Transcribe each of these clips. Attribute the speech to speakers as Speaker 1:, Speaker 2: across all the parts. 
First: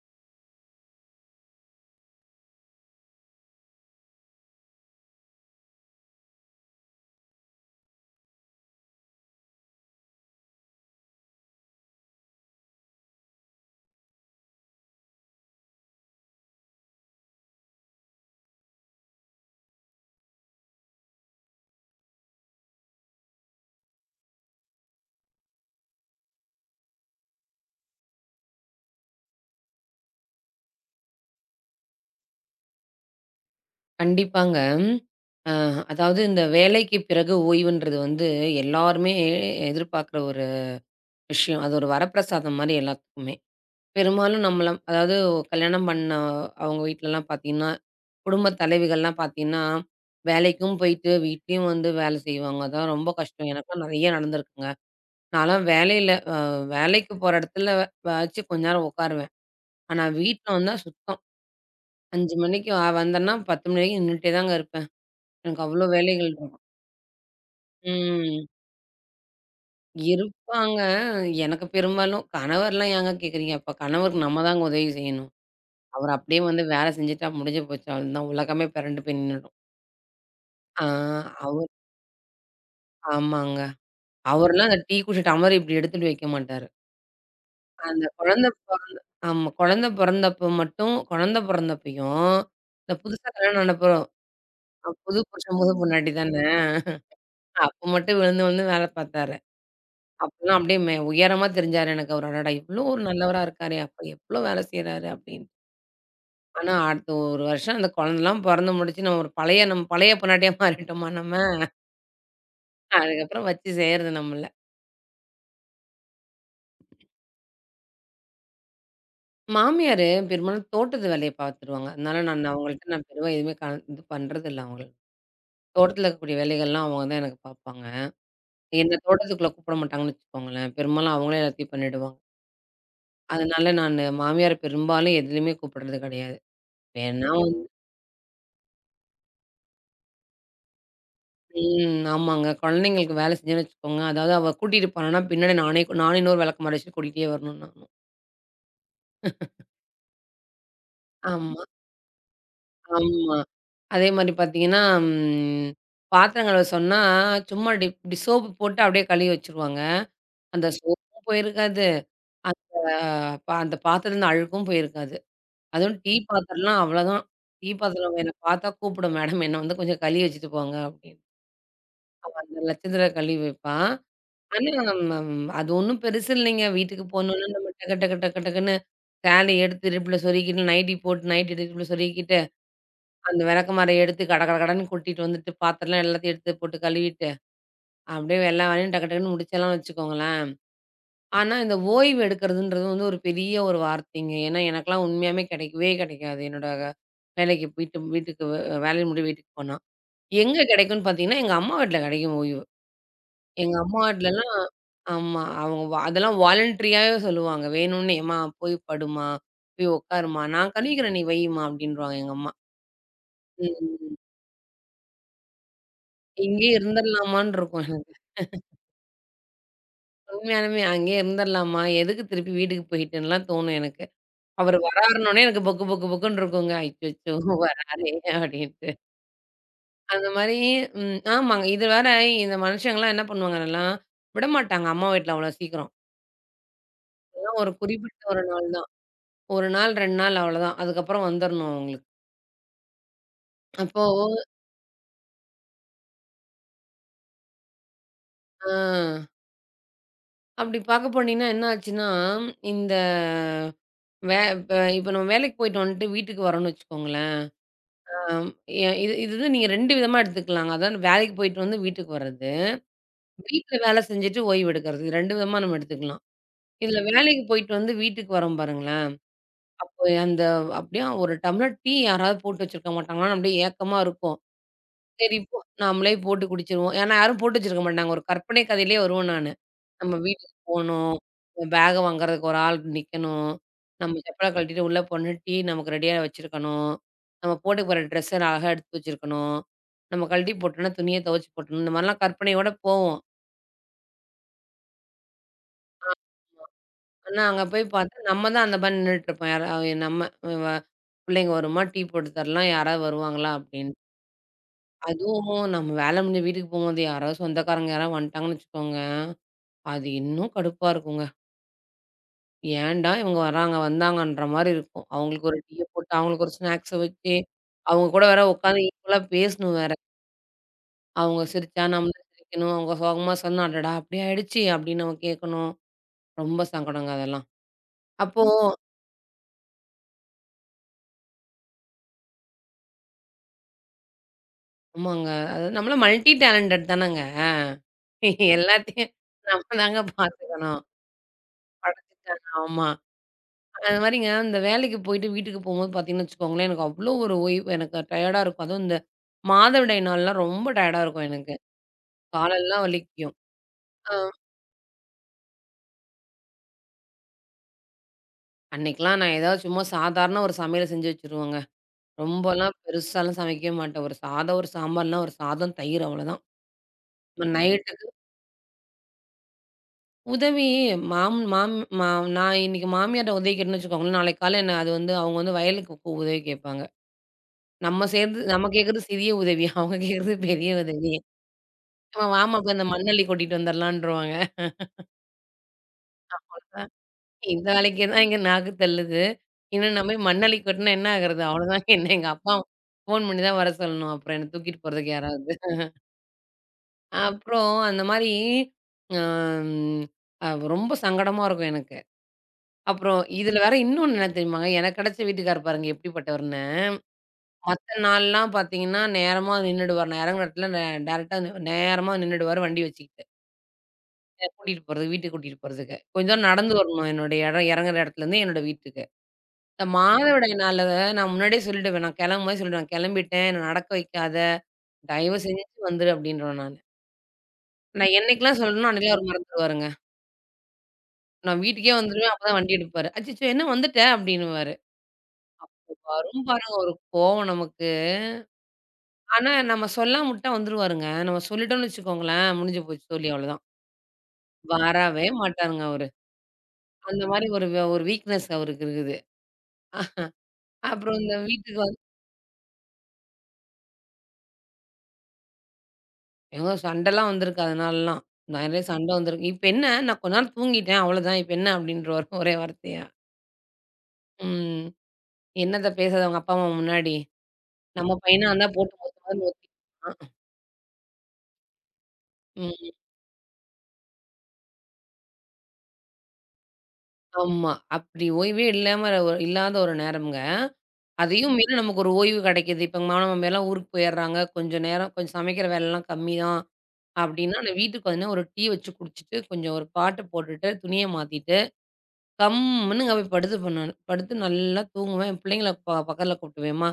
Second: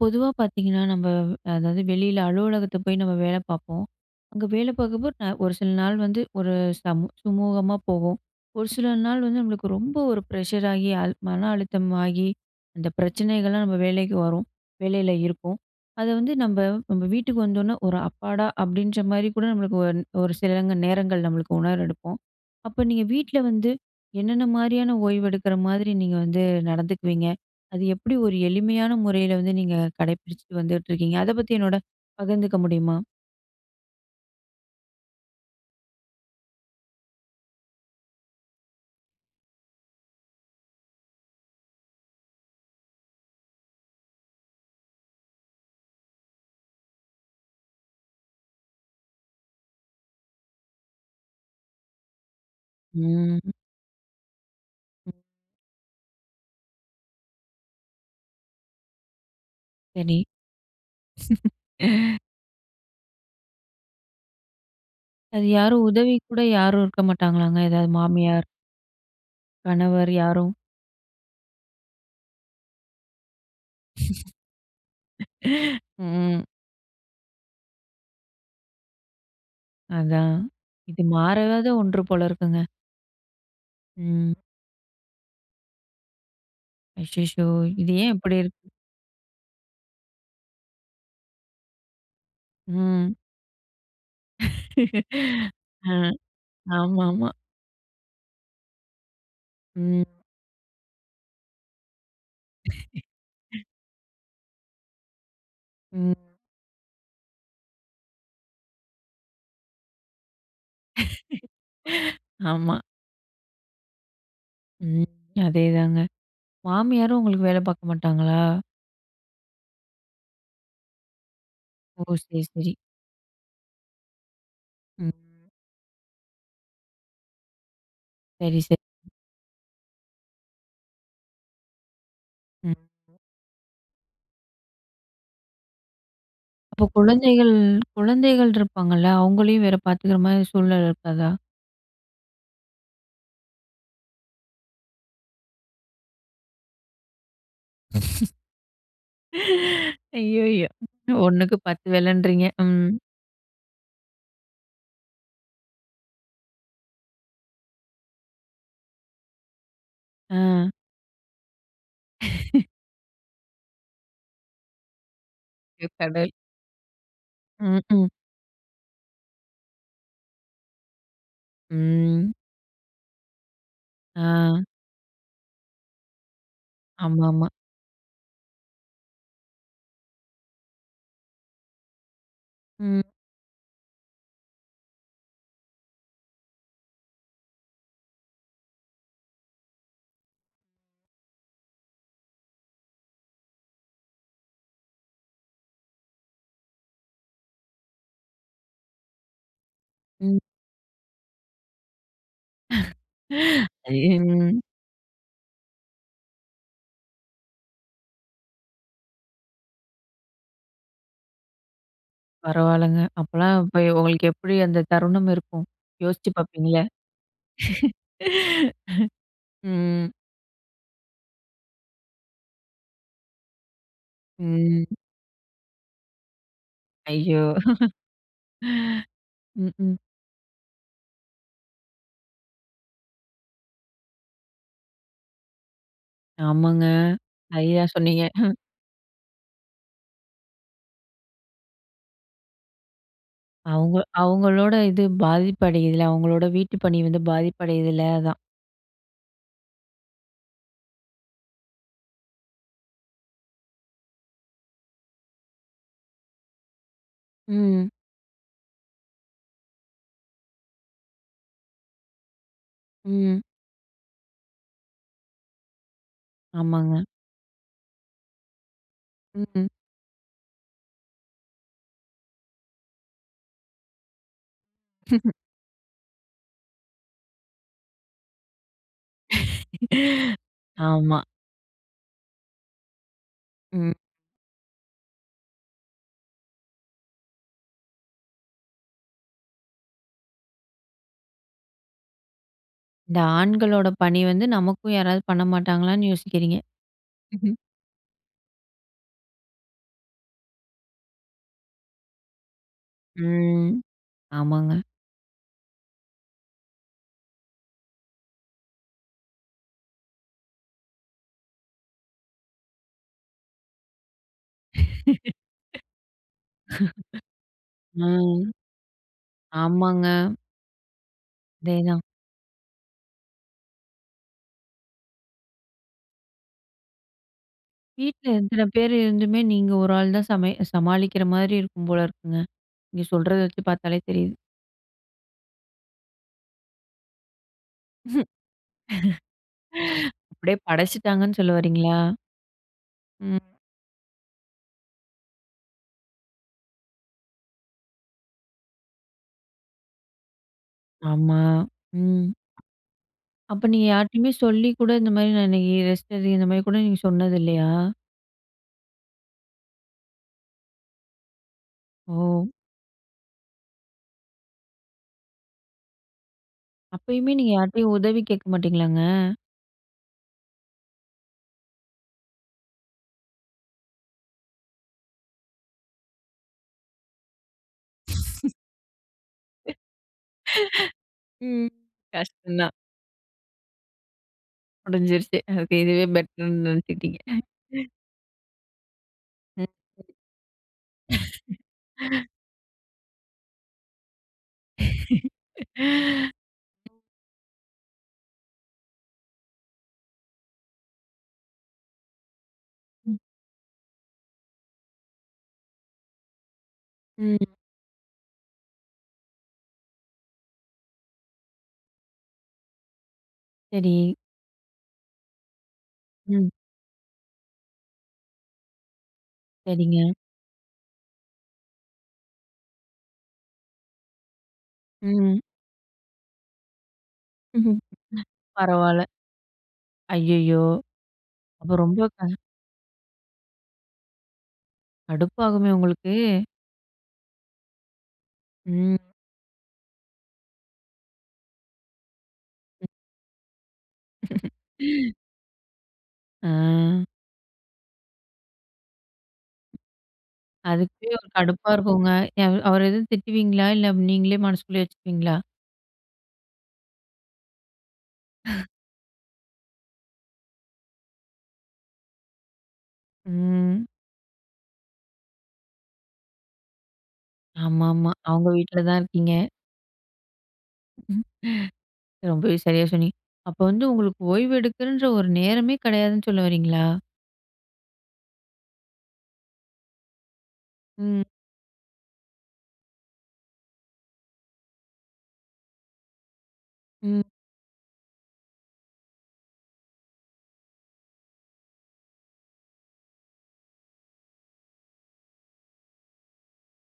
Speaker 1: பொதுவா பார்த்தீங்கன்னா, நம்ம அதாவது வெளியில அலுவலகத்த போய் நம்ம வேலை பார்ப்போம். அங்க வேலை பார்க்கப்போ ஒரு சில நாள் வந்து ஒரு சுமூகமா போகும். ஒரு சில நாள் வந்து நம்மளுக்கு ரொம்ப ஒரு ப்ரெஷர் ஆகி, மன அழுத்தம் ஆகி, அந்த பிரச்சனைகள்லாம் நம்ம வேலைக்கு வரும். வேலையில இருக்கும். அத வந்து நம்ம வீட்டுக்கு வந்தோனே, ஒரு அப்பாடா! அப்படின்ற மாரி கூட நம்மளுக்கு ஒரு சிலங்க நேரங்கள் நம்மளுக்கு உணர எடுப்போம். அப்ப நீங்க வீட்ல வந்து என்னென்ன மாரியான ஓய்வு எடுக்கிற மாதிரி நீங்க வந்து நடந்துக்குவீங்க? அது எப்படி ஒரு எளிமையான முறையில வந்து நீங்க கடைப்பிடிச்சுட்டு வந்துட்டுருக்கீங்க? அத பத்தி என்னோட பகிர்ந்துக்க முடியுமா?
Speaker 2: கண்டிப்பாங்க. அ அதாவது இந்த வேலைக்கு பிறகு ஓய்வுன்றது வந்து எல்லாருமே எதிர்பார்க்குற ஒரு விஷயம். அது ஒரு வரப்பிரசாதம் மாரி எல்லாத்துக்குமே. பெரும்பாலும் நம்மள அதாவது கல்யாணம் பண்ண அவங்க வீட்லலாம் பார்த்தீங்கன்னா, குடும்ப தலைவிகள்லாம் பார்த்தீங்கன்னா, வேலைக்கும் போயிட்டு வீட்லயும் வந்து வேலை செய்வாங்க. அதான் ரொம்ப
Speaker 1: ம்.
Speaker 2: கஷ்டம். எனக்கெல்லாம் நெறைய நடந்திருக்குங்க.
Speaker 1: ம்,
Speaker 2: நான்லாம் வேலையில வேலைக்கு போற இடத்துல வாச்சு கொஞ்ச நேரம் உட்காருவேன். ஆனா
Speaker 1: சரி.
Speaker 2: வீட்ல வந்தா சுத்தம். 5 மணிக்கு வந்தேன்னா 10 மணி வரைக்கும் நின்னுட்டே தாங்க இருப்பேன்.
Speaker 1: அது
Speaker 2: எனக்கு
Speaker 1: யாரும்
Speaker 2: அவ்ளோ
Speaker 1: உதவி
Speaker 2: வேலைகள்
Speaker 1: கூட
Speaker 2: இருக்கும்.
Speaker 1: யாரும் இருக்க மாட்டாங்களாங்க? ஏதாவது
Speaker 2: ம்.
Speaker 1: மாமியார், கணவர் யாரும்?
Speaker 2: இருப்பாங்க. எனக்கு பெரும்பாலும் கணவர்லாம் ஏங்க கேட்குறீங்க? அப்ப கணவருக்கு நம்ம தாங்க உதவி செய்யணும். அவர் அப்படியே
Speaker 1: ம்.
Speaker 2: வந்து வேலை செஞ்சுட்டா முடிஞ்சு போச்சு. அவ்வளதான் உலகமே பெரண்டு போய் நின்னுடும்.
Speaker 1: அதான்.
Speaker 2: ஆ
Speaker 1: இது மாறாத
Speaker 2: அவர்
Speaker 1: ஒன்று போல இருக்குங்க.
Speaker 2: ஆமாங்க.
Speaker 1: ம்.
Speaker 2: அவர்லாம் அந்த டீ குடிச்ச டம்ளர இப்படி எடுத்துட்டு வைக்க மாட்டாரு.
Speaker 1: அச்சச்சோ! இது
Speaker 2: அந்த
Speaker 1: ஏன் இப்படி
Speaker 2: குழந்தை
Speaker 1: இருக்கு?
Speaker 2: பொறந்த ஆமா. குழந்தை பொறந்தப்ப மட்டும் குழந்தை பொறந்தப்பயும், இந்த
Speaker 1: ம்.
Speaker 2: புதுசா கல்யாணம் ஆன அப்புறம் புது புருஷன், புது
Speaker 1: ஆ.
Speaker 2: பொண்டாட்டி தானே.
Speaker 1: ஆமாமா.
Speaker 2: அப்ப மட்டும் விழுந்து விழுந்து வேலை பார்த்தாரு.
Speaker 1: ம்.
Speaker 2: அப்பலாம் அப்படியே மே உயரமா தெரிஞ்சாரு எனக்கு அவரு. அடடா! இவ்ளோ ஒரு நல்லவரா இருக்காரே! அப்ப எவ்ளோ வேலை செய்றாரு அப்படின்னு.
Speaker 1: ம்.
Speaker 2: ஆனா அடுத்த ஒரு வருஷம் அந்த குழந்தலாம் பொறந்து முடிச்சு, நம்ம பழைய பொண்டாட்டியா மாறிட்டோமா நம்ம?
Speaker 1: ஆமா.
Speaker 2: அதுக்கப்புறம் வச்சு செய்றது நம்மள.
Speaker 1: ம். ம். அதேதாங்க. மாமியாரும் உங்களுக்கு வேலை பார்க்க மாட்டாங்களா?
Speaker 2: மாமியாரு பெரும்பாலும் தோட்டத்து வேலைய பார்த்துருவாங்க.
Speaker 1: ஓ!
Speaker 2: அதனால
Speaker 1: சரி, சரி.
Speaker 2: நான் பெருவா எதுவுமே கல இது பண்றதில்ல அவங்கள.
Speaker 1: ம்.
Speaker 2: தோட்டத்துல இருக்கக்கூடிய வேலைகள்லாம் அவங்க தான் எனக்கு பார்ப்பாங்க.
Speaker 1: சரி, சரி.
Speaker 2: என்ன தோட்டத்துக்குள்ள கூப்பிட மாட்டாங்கன்னு வச்சுக்கோங்களேன். பெரும்பாலும் அவங்களே எல்லாத்தையும் பண்ணிடுவாங்க.
Speaker 1: ம்.
Speaker 2: அதனால நானு மாமியார பெரும்பாலும் எதுலயுமே கூப்பிடுறது கிடையாது.
Speaker 1: அப்போ
Speaker 2: வேணா
Speaker 1: குழந்தைகள் குழந்தைகள் இருப்பாங்கல்ல, அவங்களையும் வேற பார்த்துக்கிற மாரி சூழ்நிலை இருக்காதா?
Speaker 2: ம். ஆமாங்க. குழந்தைங்களுக்கு வேலை செஞ்சேன்னு வச்சுக்கோங்க, அதாவது அவ கூட்டிட்டு போனான்னா, பின்னாடி நானும் இன்னொரு விளக்குமாறு வச்சுட்டு கூட்டிட்டே வரணும் நானு.
Speaker 1: ஐய்யய்யோ! ஒண்ணுக்கு
Speaker 2: ஆமா,
Speaker 1: 10 வேலன்றீங்க. ம்.
Speaker 2: ஆமா. அதே மாரி பார்த்தீங்கன்னா, ம் பாத்திரம் கழுவ சொன்னா, சும்மா இப்டி இப்டி சோப்பு போட்டு அப்படியே கழுவி வச்சுருவாங்க.
Speaker 1: ஆ.
Speaker 2: அந்த சோப்பும் போயிருக்காது, அந்த அந்த பாத்திரத்துலருந்து அழுக்கும் போயிருக்காது.
Speaker 1: ஐயோ
Speaker 2: அதுவும் டீ
Speaker 1: கடவுள்!
Speaker 2: பாத்திரம்லாம் அவ்வளோதான். டீ
Speaker 1: ம், ம்.
Speaker 2: பாத்திரம் என்ன பார்த்தா கூப்பிடும், "மேடம் என்ன வந்து கொஞ்சம் கழுவி வச்சுட்டு போங்க" அப்படின்னு. அவ
Speaker 1: ம்.
Speaker 2: அந்த லட்சத்தில கழுவி வைப்பா.
Speaker 1: ஆ.
Speaker 2: ஆனா, அது ஒண்ணும் பெருசு இல்லைங்க. வீட்டுக்கு போனோனே
Speaker 1: ஆமாமா.
Speaker 2: நம்ம டக்கு டக்கு டக்கு டக்குன்னு சேலை எடுத்து இடுப்புல சொருகிக்கிட்டு, நைட்டி போட்டு நைட்டி எடுத்து இடுப்புல சொருகிக்கிட்டு,
Speaker 1: ம்,
Speaker 2: அந்த விளக்கமார எடுத்து கட கட கடன்னு கொட்டிட்டு வந்துட்டு, பாத்திரம்லாம் எல்லாத்தையும் எடுத்து போட்டு கழுவிட்டு, அப்படியே எல்லா வேலையும் டக்கு டக்குன்னு முடிச்சலாம் வச்சுக்கோங்களேன். ஆனா, இந்த ஓய்வு எடுக்கிறதுன்றது வந்து ஒரு பெரிய ஒரு வார்த்தைங்க. ஏன்னா, எனக்கெல்லாம் உண்மையாவே கிடைக்கவே கிடைக்காது. என்னோட வேலைக்கு போயிட்டு வீட்டுக்கு வே வேலைய முடிய வீட்டுக்கு போனா.
Speaker 1: ம்.
Speaker 2: எங்க கிடைக்கும்னு பார்த்தீங்கன்னா, எங்க அம்மா வீட்ல கிடைக்கும் ஓய்வு. எங்க
Speaker 1: அது
Speaker 2: அம்மா வீட்லலாம்
Speaker 1: ம்.
Speaker 2: ஆமா. அவங்க வ அதெல்லாம் வாலண்டரியாவே சொல்லுவாங்க. வேணும்னே, "அம்மா போய் படும்மா, போய் உட்காரும்மா, நான் கழுவிக்கிறேன், நீ வைம்மா" அப்படின்ருவாங்க எங்க அம்மா.
Speaker 1: பரவால்லங்க. அப்பலாம் இப்ப
Speaker 2: ம்.
Speaker 1: உங்களுக்கு எப்படி அந்த தருணம் இருக்கும்? யோசிச்சு
Speaker 2: இங்கேயே
Speaker 1: பார்ப்பீங்களே?
Speaker 2: இருந்துரலாமான்னு இருக்கும் எனக்கு.
Speaker 1: ம்,
Speaker 2: உண்மையாலுமே அங்கேயே இருந்துரலாமா, எதுக்கு திருப்பி வீட்டுக்கு போயிட்டுன்னுலாம் தோணும் எனக்கு. அவரு
Speaker 1: ம்.
Speaker 2: வராருன்னோனே எனக்கு பொக்கு பொக்கு பொக்குன்னு இருக்குங்க. "அச்சச்சோ!
Speaker 1: ஐயோ!
Speaker 2: வராரே" அப்படின்ட்டு.
Speaker 1: ம், ம்.
Speaker 2: அந்த மாரி ம் ஆமாங்க. இது வேற இந்த மனுஷங்கலாம் என்ன பண்ணுவாங்கன்னா, விடமாட்டாங்க அம்மா வீட்ல அவ்வளோ சீக்கிரம்.
Speaker 1: ஆமாங்க.
Speaker 2: அதெல்லாம் ஒரு
Speaker 1: சரியா
Speaker 2: குறிப்பிட்ட
Speaker 1: சொன்னீங்க.
Speaker 2: ஒரு நாள் தான். 1 நாள், 2 நாள் அவ்வளோதான். அதுக்கப்புறம் வந்துரணும் அவங்களுக்கு.
Speaker 1: அவங்க
Speaker 2: அப்போ
Speaker 1: அவங்களோட இது பாதிப்படையுதுல. அவங்களோட வீட்டு பணி வந்து பாதிப்படையுதுல அதான்.
Speaker 2: ஆ அப்படி பாக்க போனீங்கன்னா என்ன ஆச்சுன்னா, இந்த வே இப்ப இப்ப நம்ம வேலைக்கு போயிட்டு வந்துட்டு வீட்டுக்கு வரோம்னு வச்சுக்கோங்களேன்.
Speaker 1: ம்.
Speaker 2: ஆம் எ இது இது வந்து நீங்க 2 விதமா எடுத்துக்கலாங்க. அதாவது வேலைக்கு போயிட்டு வந்து வீட்டுக்கு வர்றது,
Speaker 1: ம்.
Speaker 2: வீட்ல வேலை செஞ்சுட்டு ஓய்வு எடுக்கிறது. இது 2 விதமா நம்ம எடுத்துக்கலாம்.
Speaker 1: ஆமாங்க.
Speaker 2: இதுல வேலைக்கு போயிட்டு வந்து வீட்டுக்கு வரோம் பாருங்களேன்,
Speaker 1: ம்.
Speaker 2: அப்போ அந்த அப்படியே ஒரு டம்ளர் டீ யாராவது போட்டு வச்சிருக்க மாட்டாங்களான்னு அப்படியே ஏக்கமா இருக்கும். சரி போ நாமளே போட்டு குடிச்சுருவோம். ஏன்னா யாரும் போட்டு வச்சிருக்க மாட்டாங்க. ஒரு கற்பனை கதையிலேயே வருவேன் நானு. நம்ம வீட்டுக்கு போணும்.
Speaker 1: ஆமா.
Speaker 2: பேக வாங்குறதுக்கு ஒரு ஆள் நிக்கணும்.
Speaker 1: ம்.
Speaker 2: நம்ம செப்பல கழட்டிட்டு உள்ள போனோனே டீ நமக்கு ரெடியா வச்சிருக்கணும். நம்ம போட்டு போற ட்ரெஸ்ஸ அழகா எடுத்து வச்சிருக்கணும். நம்ம கழட்டி போட்டோம்னா, துணிய துவச்சு போட்டணும். இந்த மாரிலாம் கற்பனையோட போவோம்.
Speaker 1: இந்த ஆண்களோட பணி வந்து நமக்கும் யாராவது பண்ண மாட்டாங்களான்னு யோசிக்கிறீங்க.
Speaker 2: ஆனா, அங்க போய் பார்த்தா நம்ம தான் அந்த மாரி நின்னுட்டுருப்போம். யாரா நம்ம வ வ- பிள்ளைங்க வருமா? டீ போட்டு தரலாம். யாராவது வருவாங்களா?
Speaker 1: ம்.
Speaker 2: அப்படின்னு.
Speaker 1: ஆமாங்க.
Speaker 2: அதுவும் நம்ம வேல முடிஞ்சு வீட்டுக்கு போகும்போது யாராவது சொந்தக்காரங்க யாராவது வந்துட்டாங்கன்னு வச்சுக்கோங்க, அது இன்னும் கடுப்பா இருக்குங்க. ஏன்டா இவங்க வராங்க, வந்தாங்கன்ற மாரி இருக்கும். அவங்களுக்கு ஒரு டீய போட்டு, அவங்களுக்கு ஒரு ஸ்நாக்ஸ வச்சு, அவங்க கூட வேற
Speaker 1: ம்.
Speaker 2: உட்காந்து ஈக்குவலா பேசணும் வேற.
Speaker 1: ஆமாங்க.
Speaker 2: அவங்க சிரிச்சா
Speaker 1: அதேதான்.
Speaker 2: நம்மளும் சிரிக்கணும். அவங்க சோகமா சொன்னா, "அடடா! அப்படி ஆயிடுச்சு" அப்படின்னு நம்ம கேட்கணும். ரொம்ப சங்கடங்க அதெல்லாம்.
Speaker 1: வீட்ல
Speaker 2: அப்போ
Speaker 1: இத்தன பேர் இருந்துமே நீங்க ஒரு ஆள் தான் சமாளிக்கிற மாதிரி இருக்கும் போல இருக்குங்க. நீங்க சொல்றத வச்சு பார்த்தாலே தெரியுது.
Speaker 2: ஆமாங்க. அது நம்மலாம் மல்டி டேலண்டட் தானங்க. எல்லாத்தையும் நம்ம தாங்க
Speaker 1: அப்படியே
Speaker 2: பார்த்துக்கணும்.
Speaker 1: படைச்சுட்டாங்கன்னு சொல்ல வரீங்களா?
Speaker 2: படைச்சுட்டாங்க. ஆமா.
Speaker 1: ம்.
Speaker 2: அது மாரிங்க இந்த வேலைக்கு போயிட்டு வீட்டுக்கு போம்போது பார்த்தீங்கன்னு வச்சுக்கோங்களேன், எனக்கு அவ்வளோ ஒரு ஓய்வு எனக்கு டயர்டா இருக்கும். அதுவும் இந்த மாதவிடாய் நாள்லாம் ரொம்ப டயர்டா இருக்கும்
Speaker 1: ஆமா.
Speaker 2: எனக்கு.
Speaker 1: ம்.
Speaker 2: காலெல்லாம் வலிக்கும்.
Speaker 1: அப்ப நீங்க
Speaker 2: ஆ.
Speaker 1: யார்ட்டயுமே சொல்லி கூட இந்த மாரி நான் இன்னைக்கு ரெஸ்ட் எடு இந்த மாரி கூட நீங்க சொன்னது இல்லையா?
Speaker 2: அன்னைக்கெல்லாம் நான் ஏதாவது சும்மா சாதாரண ஒரு சமையல் செஞ்சு வச்சுருவேங்க.
Speaker 1: ஓ!
Speaker 2: ரொம்பலாம் பெருசாலாம் சமைக்கவே மாட்டேன். ஒரு சாதம், ஒரு சாம்பார், இல்லனா ஒரு சாதம், தயிர் அவ்வளோதான்.
Speaker 1: அப்பயுமே நீங்க யார்ட்டயும்
Speaker 2: நைட்டுக்கு
Speaker 1: உதவி கேட்க மாட்டீங்களாங்க?
Speaker 2: உதவி மாம் மாம் மா நான் இன்னைக்கு மாமியார்ட்ட உதவி கேட்டேன்னு வச்சுக்கோங்களேன், நாளைக்கு காலையில என்ன அது வந்து அவங்க வந்து வயலுக்கு போ உதவி கேட்பாங்க. நம்ம சேர்ந்து நம்ம கேட்கறது சிறிய உதவி. அவங்க கேட்கறது பெரிய உதவி.
Speaker 1: ம்.
Speaker 2: "அம்மா
Speaker 1: கஷ்டம்
Speaker 2: வாம்மா போய்
Speaker 1: தான்.
Speaker 2: அந்த மண்ணள்ளி கொட்டிட்டு வந்துரலான்ருவாங்க."
Speaker 1: முடிஞ்சிருச்சு. அதுக்கு இதுவே பெட்டர்ன்னு நினைச்சுக்கிட்டீங்க.
Speaker 2: இந்த வேலைக்கே தான் எங்க நாக்கு தள்ளுது.
Speaker 1: ம்.
Speaker 2: இன்னும் நான் போய் மண்ணள்ளி கொட்டுனா என்ன ஆகுறது? அவ்வளோதாங்க என்ன எங்க அப்பா ஃபோன் பண்ணி தான் வர சொல்லணும். அப்புறம் என்ன தூக்கிட்டு போறதுக்கு யாராவது. அப்புறம் அந்த மாரி அம் அ ரொம்ப சங்கடமா இருக்கும் எனக்கு. அப்புறம்
Speaker 1: ம்.
Speaker 2: இதில வேற இன்னொன்னு என்ன தெரியுமாங்க? எனக்கு கிடைச்ச வீட்டுக்கார் பாருங்க எப்படிப்பட்டவர்ன்னு.
Speaker 1: ம்.
Speaker 2: மத்த நாள்லாம் பார்த்தீங்கன்னா, நேரமா நின்னுடுவார். நான் இறங்குற இடத்துல நே டைரக்ட்டா நேரமா நின்னுடுவாரு வண்டி வச்சுக்கிட்டு.
Speaker 1: சரி.
Speaker 2: என்ன கூட்டிட்டு போறதுக்கு, வீட்டுக்கு கூட்டிட்டு போறதுக்கு. கொஞ்சம் தூரம்
Speaker 1: ம்.
Speaker 2: நடந்து வரணும் என்னுடைய இடம் இறங்குற இடத்துலேருந்து என்னோட வீட்டுக்கு. இந்த
Speaker 1: சரிங்க.
Speaker 2: மாதவிடாய் நாள்ல நான் முன்னாடியே சொல்லிடுவேன். நான் கிளம்பும்போதே சொல்லிடுவேன். "கிளம்பிட்டேன். என்ன நடக்க வைக்காத. தயவு
Speaker 1: ம்.
Speaker 2: செஞ்சு வந்துரு" அப்படின்ருவேன் நானு.
Speaker 1: ம்ஹ்ம்.
Speaker 2: நான் என்னைக்கெல்லாம் சொல்லணும்னோ
Speaker 1: பரவால்ல.
Speaker 2: அன்னைக்கே அவரு மறந்துருவாருங்க.
Speaker 1: ஐயய்யோ!
Speaker 2: நான்
Speaker 1: அப்ப
Speaker 2: வீட்டுக்கே
Speaker 1: ரொம்ப
Speaker 2: வந்துருவேன். அப்பதான் வண்டி எடுப்பாரு. "அச்சச்சோ! என்ன வந்துட்ட?" அப்படின்னுவாரு.
Speaker 1: கடுப்பாகுமே உங்களுக்கு?
Speaker 2: வரும் பாருங்க ஒரு கோவம் நமக்கு.
Speaker 1: ம்.
Speaker 2: ஆனா நம்ம சொல்லாம விட்டா வந்துருவாருங்க. நம்ம சொல்லிட்டோம்னு வச்சுக்கோங்களேன், முடிஞ்சு போச்சு சொல்லி அவ்வளோதான். வரவே மாட்டாருங்க அவரு.
Speaker 1: ஆ.
Speaker 2: அந்த மாரி ஒரு வே- ஒரு வீக்னஸ் அவருக்கு இருக்குது. அஹ்
Speaker 1: அதுக்கே
Speaker 2: அப்புறம்
Speaker 1: ஒரு
Speaker 2: இந்த
Speaker 1: கடுப்பா
Speaker 2: வீட்டுக்கு
Speaker 1: இருக்குங்க. அவர எதுவும் திட்டுவீங்களா? இல்ல நீங்களே மனசுக்குள்ளயே வச்சுக்குவீங்களா?
Speaker 2: ஏங்க சண்டைலாம் வந்திருக்கு அதனாலலாம். நிறைய சண்டை வந்திருக்கு. இப்ப என்ன நான் கொஞ்ச நேரம் தூங்கிட்டேன் அவ்வளோதான். இப்ப என்ன அப்படின்றுவாரு ஒரே வார்த்தையா.
Speaker 1: ம்.
Speaker 2: ம். என்னத்த பேசுறது அவங்க அப்பா, அம்மா முன்னாடி. நம்ம
Speaker 1: ஆமாமா.
Speaker 2: பையனா
Speaker 1: அவங்க
Speaker 2: இருந்தா
Speaker 1: வீட்ல
Speaker 2: போட்டு
Speaker 1: தான்
Speaker 2: மொத்து
Speaker 1: இருக்கீங்க.
Speaker 2: மொத்துன்னு ஒத்திக்குவான்.
Speaker 1: ம். ரொம்பவே சரியா
Speaker 2: ம்.
Speaker 1: சொன்னீங்க. அப்ப வந்து உங்களுக்கு ஓய்வு எடுக்குன்ற ஒரு நேரமே கிடையாதுன்னு சொல்ல வரீங்களா?
Speaker 2: ஆமா. அப்படி ஓய்வே இல்லாம ஒரு இல்லாத ஒரு நேரம்ங்க.
Speaker 1: ம்,
Speaker 2: அதையும் மீறி நமக்கு ஒரு ஓய்வு கிடைக்குது. இப்ப எங்க மாமனார், மாமியார்லாம் ஊருக்கு போயிடுறாங்க. கொஞ்சம் நேரம் கொஞ்சம் சமைக்கிற வேலைலாம் கம்மி தான்.
Speaker 1: ம்.
Speaker 2: அப்படின்னா நான் வீட்டுக்கு வந்தேன்னா ஒரு டீ வச்சு குடிச்சுட்டு, கொஞ்சம் ஒரு பாட்டு போட்டுட்டு, துணிய மாத்திட்டு கம்முன்னு போய் படுத்துப்பேன் நானு. படுத்து நல்லா தூங்குவேன். என் பிள்ளைங்கள பக்கத்தில கூப்பிட்டுவேன். "அம்மா,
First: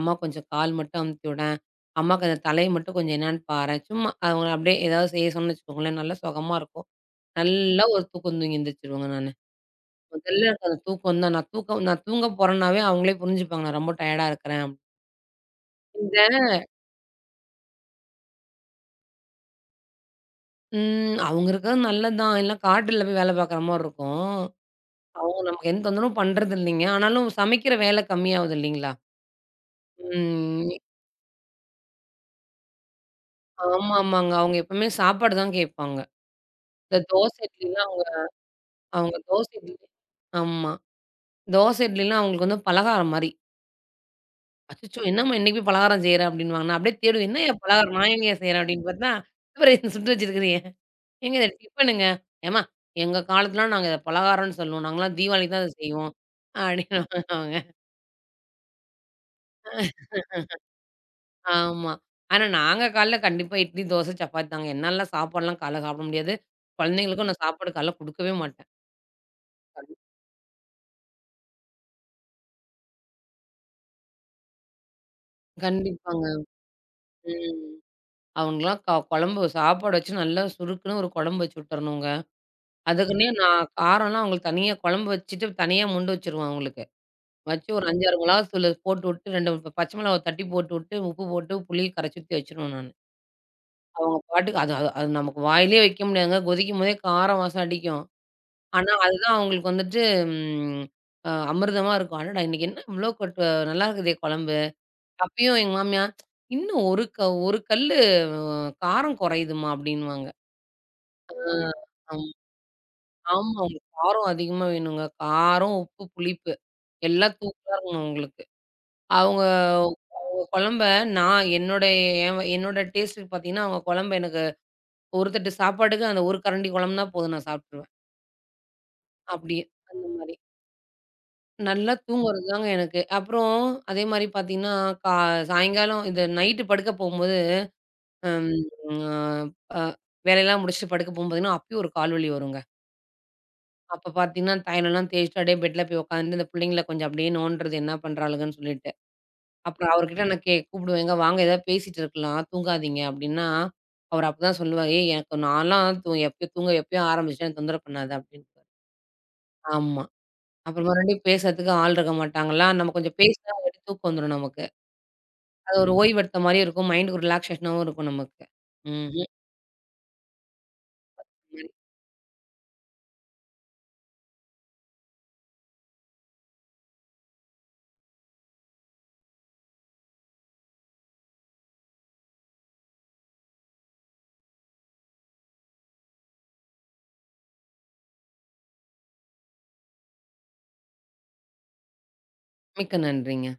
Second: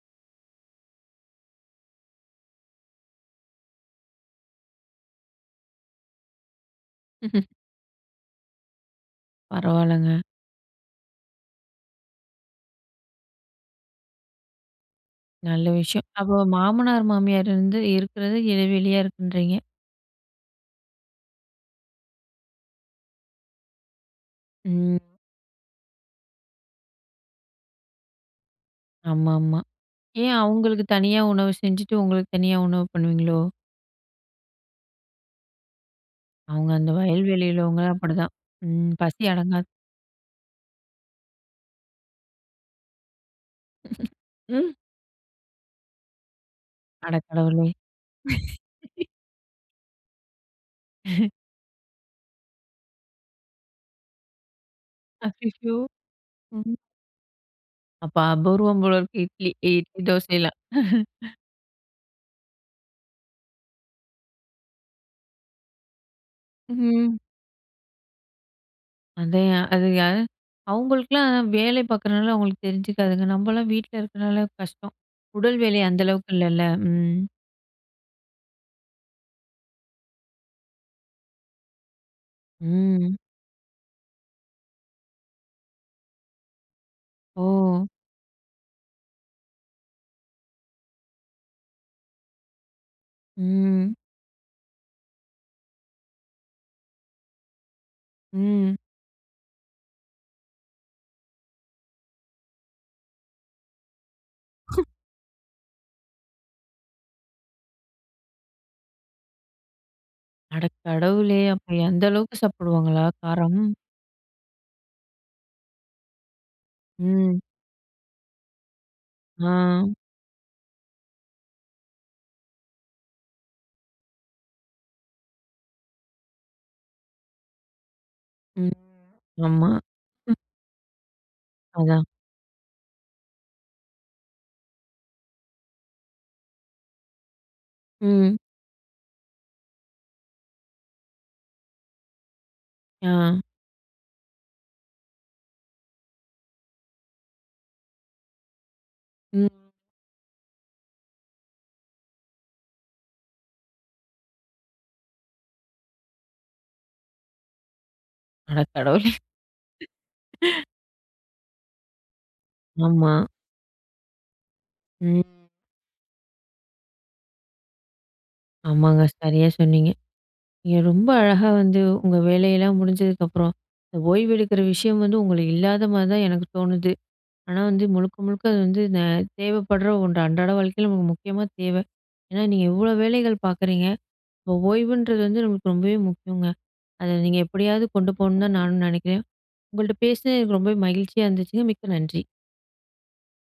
Speaker 2: அம்மா கொஞ்சம் கால் மட்டும் அமுத்தி விடேன். அம்மாக்கு அந்த தலைய மட்டும் கொஞ்சம் என்னான்னு பாரேன்." சும்மா அவங்கள அப்படியே ஏதாவது செய்ய சொன்னேன்னு வச்சுக்கோங்களேன், நல்லா சுகமா இருக்கும். நல்லா ஒரு தூக்கம் தூங்கி எந்திரிச்சுருவேங்க நானு.
Speaker 1: பரவால்லங்க.
Speaker 2: முதல்ல எனக்கு அந்த தூக்கம் தான். நான் தூங்க போறேன்னாவே அவங்களே புரிஞ்சுப்பாங்க, நான் ரொம்ப டயர்டா இருக்கிறேன். அப்படின்னு.
Speaker 1: நல்ல விஷயம்.
Speaker 2: இந்த
Speaker 1: அப்போ மாமனார், மாமியார் இருந்து இருக்கிறது இடைவெளியா இருக்குன்றீங்க.
Speaker 2: ம் அவங்க இருக்கிறது நல்லது தான். இல்லனா காட்டுல போய் வேலை பார்க்குற மாரி இருக்கும்.
Speaker 1: ம்.
Speaker 2: அவங்க நமக்கு எந்த தொந்தரவும் பண்றது இல்லைங்க. ஆனாலும் சமைக்கிற வேலை கம்மியாகுது இல்லைங்களா?
Speaker 1: ஆமாமா. ஏன்
Speaker 2: ம்.
Speaker 1: அவங்களுக்கு தனியா உணவு செஞ்சுட்டு, உங்களுக்கு தனியா உணவு பண்ணுவீங்களோ?
Speaker 2: ஆமாமாங்க. அவங்க எப்பவுமே சாப்பாடு தான் கேட்பாங்க.
Speaker 1: அவங்க அந்த
Speaker 2: இந்த
Speaker 1: வயல்
Speaker 2: தோசை
Speaker 1: வெளியிலவங்க
Speaker 2: இட்லிலாம் அவங்க
Speaker 1: அப்படிதான். ம்.
Speaker 2: அவங்க
Speaker 1: பசி
Speaker 2: தோசை
Speaker 1: அடங்காது.
Speaker 2: இட்லி ஆமா. தோசை இட்லிலாம் அவங்களுக்கு வந்து பலகாரம் மாரி.
Speaker 1: ம்.
Speaker 2: அச்சச்சோ! என்னம்மா இன்னைக்கு போய் பலகாரம் செய்ற அப்டின்னுவாங்க. நான் அப்படியே
Speaker 1: அட
Speaker 2: தேடுவேன். என்னய்யா
Speaker 1: கடவுளே!
Speaker 2: பலகாரம் நான் எங்கேய்யா செய்றேன் அப்படின்னு பார்த்தா, அப்புறம் இதை சுட்டு வச்சிருக்கிறியே. ஏங்க இது டிஃபனுங்க. ஏம்மா எங்க காலத்துலலாம் நாங்க இத பலகாரம்னு சொல்லுவோம். நாங்கலாம் தீபாவளிக்கு தான் இத
Speaker 1: அச்சச்சோ!
Speaker 2: செய்வோம்.
Speaker 1: ம்.
Speaker 2: அப்படின்னுவாங்க அவங்க.
Speaker 1: அப்ப அபூர்வம் போல இருக்கு இட்லி இட்லி தோசைலாம்.
Speaker 2: ஆமா. ஆனா நாங்க காலைல கண்டிப்பா இட்லி, தோசை, சப்பாத்தி தாங்க. என்னாலலாம் சாப்பாடுலாம் காலைல சாப்பிட முடியாது.
Speaker 1: ம்.
Speaker 2: குழந்தைங்களுக்கும் நான் சாப்பாடு காலைல குடுக்கவே மாட்டேன்.
Speaker 1: அதே அது யாரு அவங்களுக்குலாம் வேலை பார்க்குறனால அவங்களுக்கு தெரிஞ்சுக்காதுங்க. நம்மலாம் வீட்ல இருக்கிறனால கஷ்டம். உடல் வேலை அந்த
Speaker 2: கண்டிப்பாங்க.
Speaker 1: அளவுக்கு இல்லல்ல. ம்.
Speaker 2: ம். அவங்களுக்குலாம் குழம்பு சாப்பாடு வச்சு நல்லா சுருக்குன்னு ஒரு குழம்பு வச்சு விட்டுறணுங்க.
Speaker 1: ம்.
Speaker 2: அதுக்குன்னே நான் காரம்லாம் அவங்களுக்கு தனியா குழம்பு வச்சுட்டு தனியா முண்டு வச்சுருவேன் அவங்களுக்கு.
Speaker 1: ஓ!
Speaker 2: வச்சு ஒரு 5, 6 மிளகா தூளு போட்டுவிட்டு 2 பச்சை மிளகாவ தட்டி போட்டுவிட்டு, உப்பு போட்டு புளி கரைச்சு ஊத்தி வச்சுருவேன் நானு.
Speaker 1: ம்.
Speaker 2: அவங்க பாட்டுக்கு அது அது அது நமக்கு வாயிலயே வைக்க முடியாதுங்க. கொதிக்கும்போதே கார வாசம் அடிக்கும்.
Speaker 1: ம்.
Speaker 2: ஆனா, அதுதான் அவங்களுக்கு வந்துட்டு ம் அ அமிர்தமா இருக்கும். அடடா! இன்னைக்கு என்ன இவ்ளோ கொட் நல்லாருக்குதே குழம்பு. அப்பயும் எங்க மாமியார், "இன்னும் ஒரு க ஒரு கல்லு காரம் குறையுதும்மா" அப்படின்னுவாங்க.
Speaker 1: அட
Speaker 2: ஆ
Speaker 1: கடவுளே!
Speaker 2: ஆமா
Speaker 1: அப்ப எந்த
Speaker 2: ஆமா.
Speaker 1: அளவுக்கு சாப்பிடுவாங்களா காரம்?
Speaker 2: அவங்களுக்கு காரம் அதிகமா வேணுங்க. காரம், உப்பு, புளிப்பு எல்லாம்
Speaker 1: ம்.
Speaker 2: தூக்கலா இருக்கணும் அவங்களுக்கு. அவங்க
Speaker 1: ஆ.
Speaker 2: அவங்க குழம்ப நான் என்னோட என் வ- என்னோட டேஸ்ட்டுக்கு பார்த்தீங்கன்னா, அவங்க குழம்பு எனக்கு ஒரு தட்டு சாப்பாட்டுக்கு அந்த ஒரு கரண்டி குழம்புனா போதும் நான் சாப்ட்டுருவேன்.
Speaker 1: ம்.
Speaker 2: அப்படியே
Speaker 1: ஆமா.
Speaker 2: அந்த மாரி.
Speaker 1: ம்.
Speaker 2: நல்லா
Speaker 1: அதான்.
Speaker 2: தூங்குறதுதாங்க எனக்கு. அப்புறம் அதே மாரி பார்த்தீங்கன்னா, கா சாயங்காலம் இந்த நைட்டு படுக்க போகும்போது
Speaker 1: ம்.
Speaker 2: அம் ஆ அ வேலையெல்லாம் முடிச்சுட்டு படுக்க போகும் பார்த்தீங்கன்னா, அப்பயும் ஒரு கால் வலி வருங்க.
Speaker 1: ஆ.
Speaker 2: அப்ப பார்த்தீங்கன்னா, தைலம்லாம் தேய்ச்சுட்டு அப்படியே பெட்ல போய் உட்காந்து இந்த புள்ளைங்கள கொஞ்சம் அப்படியே நோண்டுறது என்ன பண்றாளுங்கன்னு சொல்லிட்டு.
Speaker 1: ம்.
Speaker 2: அப்புறம் அவர்கிட்ட நான் கூப்பிடுவேன், "ஏங்க வாங்க ஏதாவது பேசிட்டு இருக்கலாம், தூங்காதீங்க" அப்படின்னா, அவர் அப்பதான் சொல்லுவாரு, "ஏய் எனக்கு நான்லாம் தூ எப்பயோ தூங்க எப்பயோ ஆரம்பிச்சுட்டேன், என்ன தொந்தரவு பண்ணாத"
Speaker 1: அட
Speaker 2: அப்படின்ருவாரு.
Speaker 1: கடவுளே!
Speaker 2: ஆமா. அப்புறம் மறுபடியும் பேசுறதுக்கு ஆள் இருக்க மாட்டாங்களா, நம்ம
Speaker 1: ஆமா.
Speaker 2: கொஞ்சம் பேசினா ஆல்ரெடி தூக்கம் வந்துரும் நமக்கு.
Speaker 1: ம்.
Speaker 2: அது ஒரு ஓய்வெடுத்த மாரியும் இருக்கும், மைண்டுக்கு ரிலாக்சேஷனாவும் இருக்கும் நமக்கு.
Speaker 1: ஆமாங்க.
Speaker 2: ம்ஹ்ம்.
Speaker 1: சரியா சொன்னீங்க. நீங்க ரொம்ப அழகா வந்து உங்க வேலையெல்லாம் முடிஞ்சதுக்கப்புறம், இந்த ஓய்வெடுக்கிற விஷயம் வந்து உங்களுக்கு இல்லாத மாரி தான் எனக்கு தோணுது. ஆனா வந்து முழுக்க முழுக்க அது வந்து தேவைப்படுற ஒன்று. அன்றாட வாழ்க்கையில நமக்கு முக்கியமா தேவை. ஏன்னா நீங்க இவ்வளோ வேலைகள் பார்க்குறீங்க. இப்போ ஓய்வுன்றது வந்து நம்மளுக்கு ரொம்பவே முக்கியங்க. அத நீங்க எப்படியாவது கொண்டு போகணும்னு தான் நானும் நினைக்கிறேன். உங்கள்ட்ட பேசினது எனக்கு ரொம்பவே மகிழ்ச்சியா இருந்துச்சுங்க. மிக்க நன்றி.
Speaker 2: மிக்க நன்றிங்க.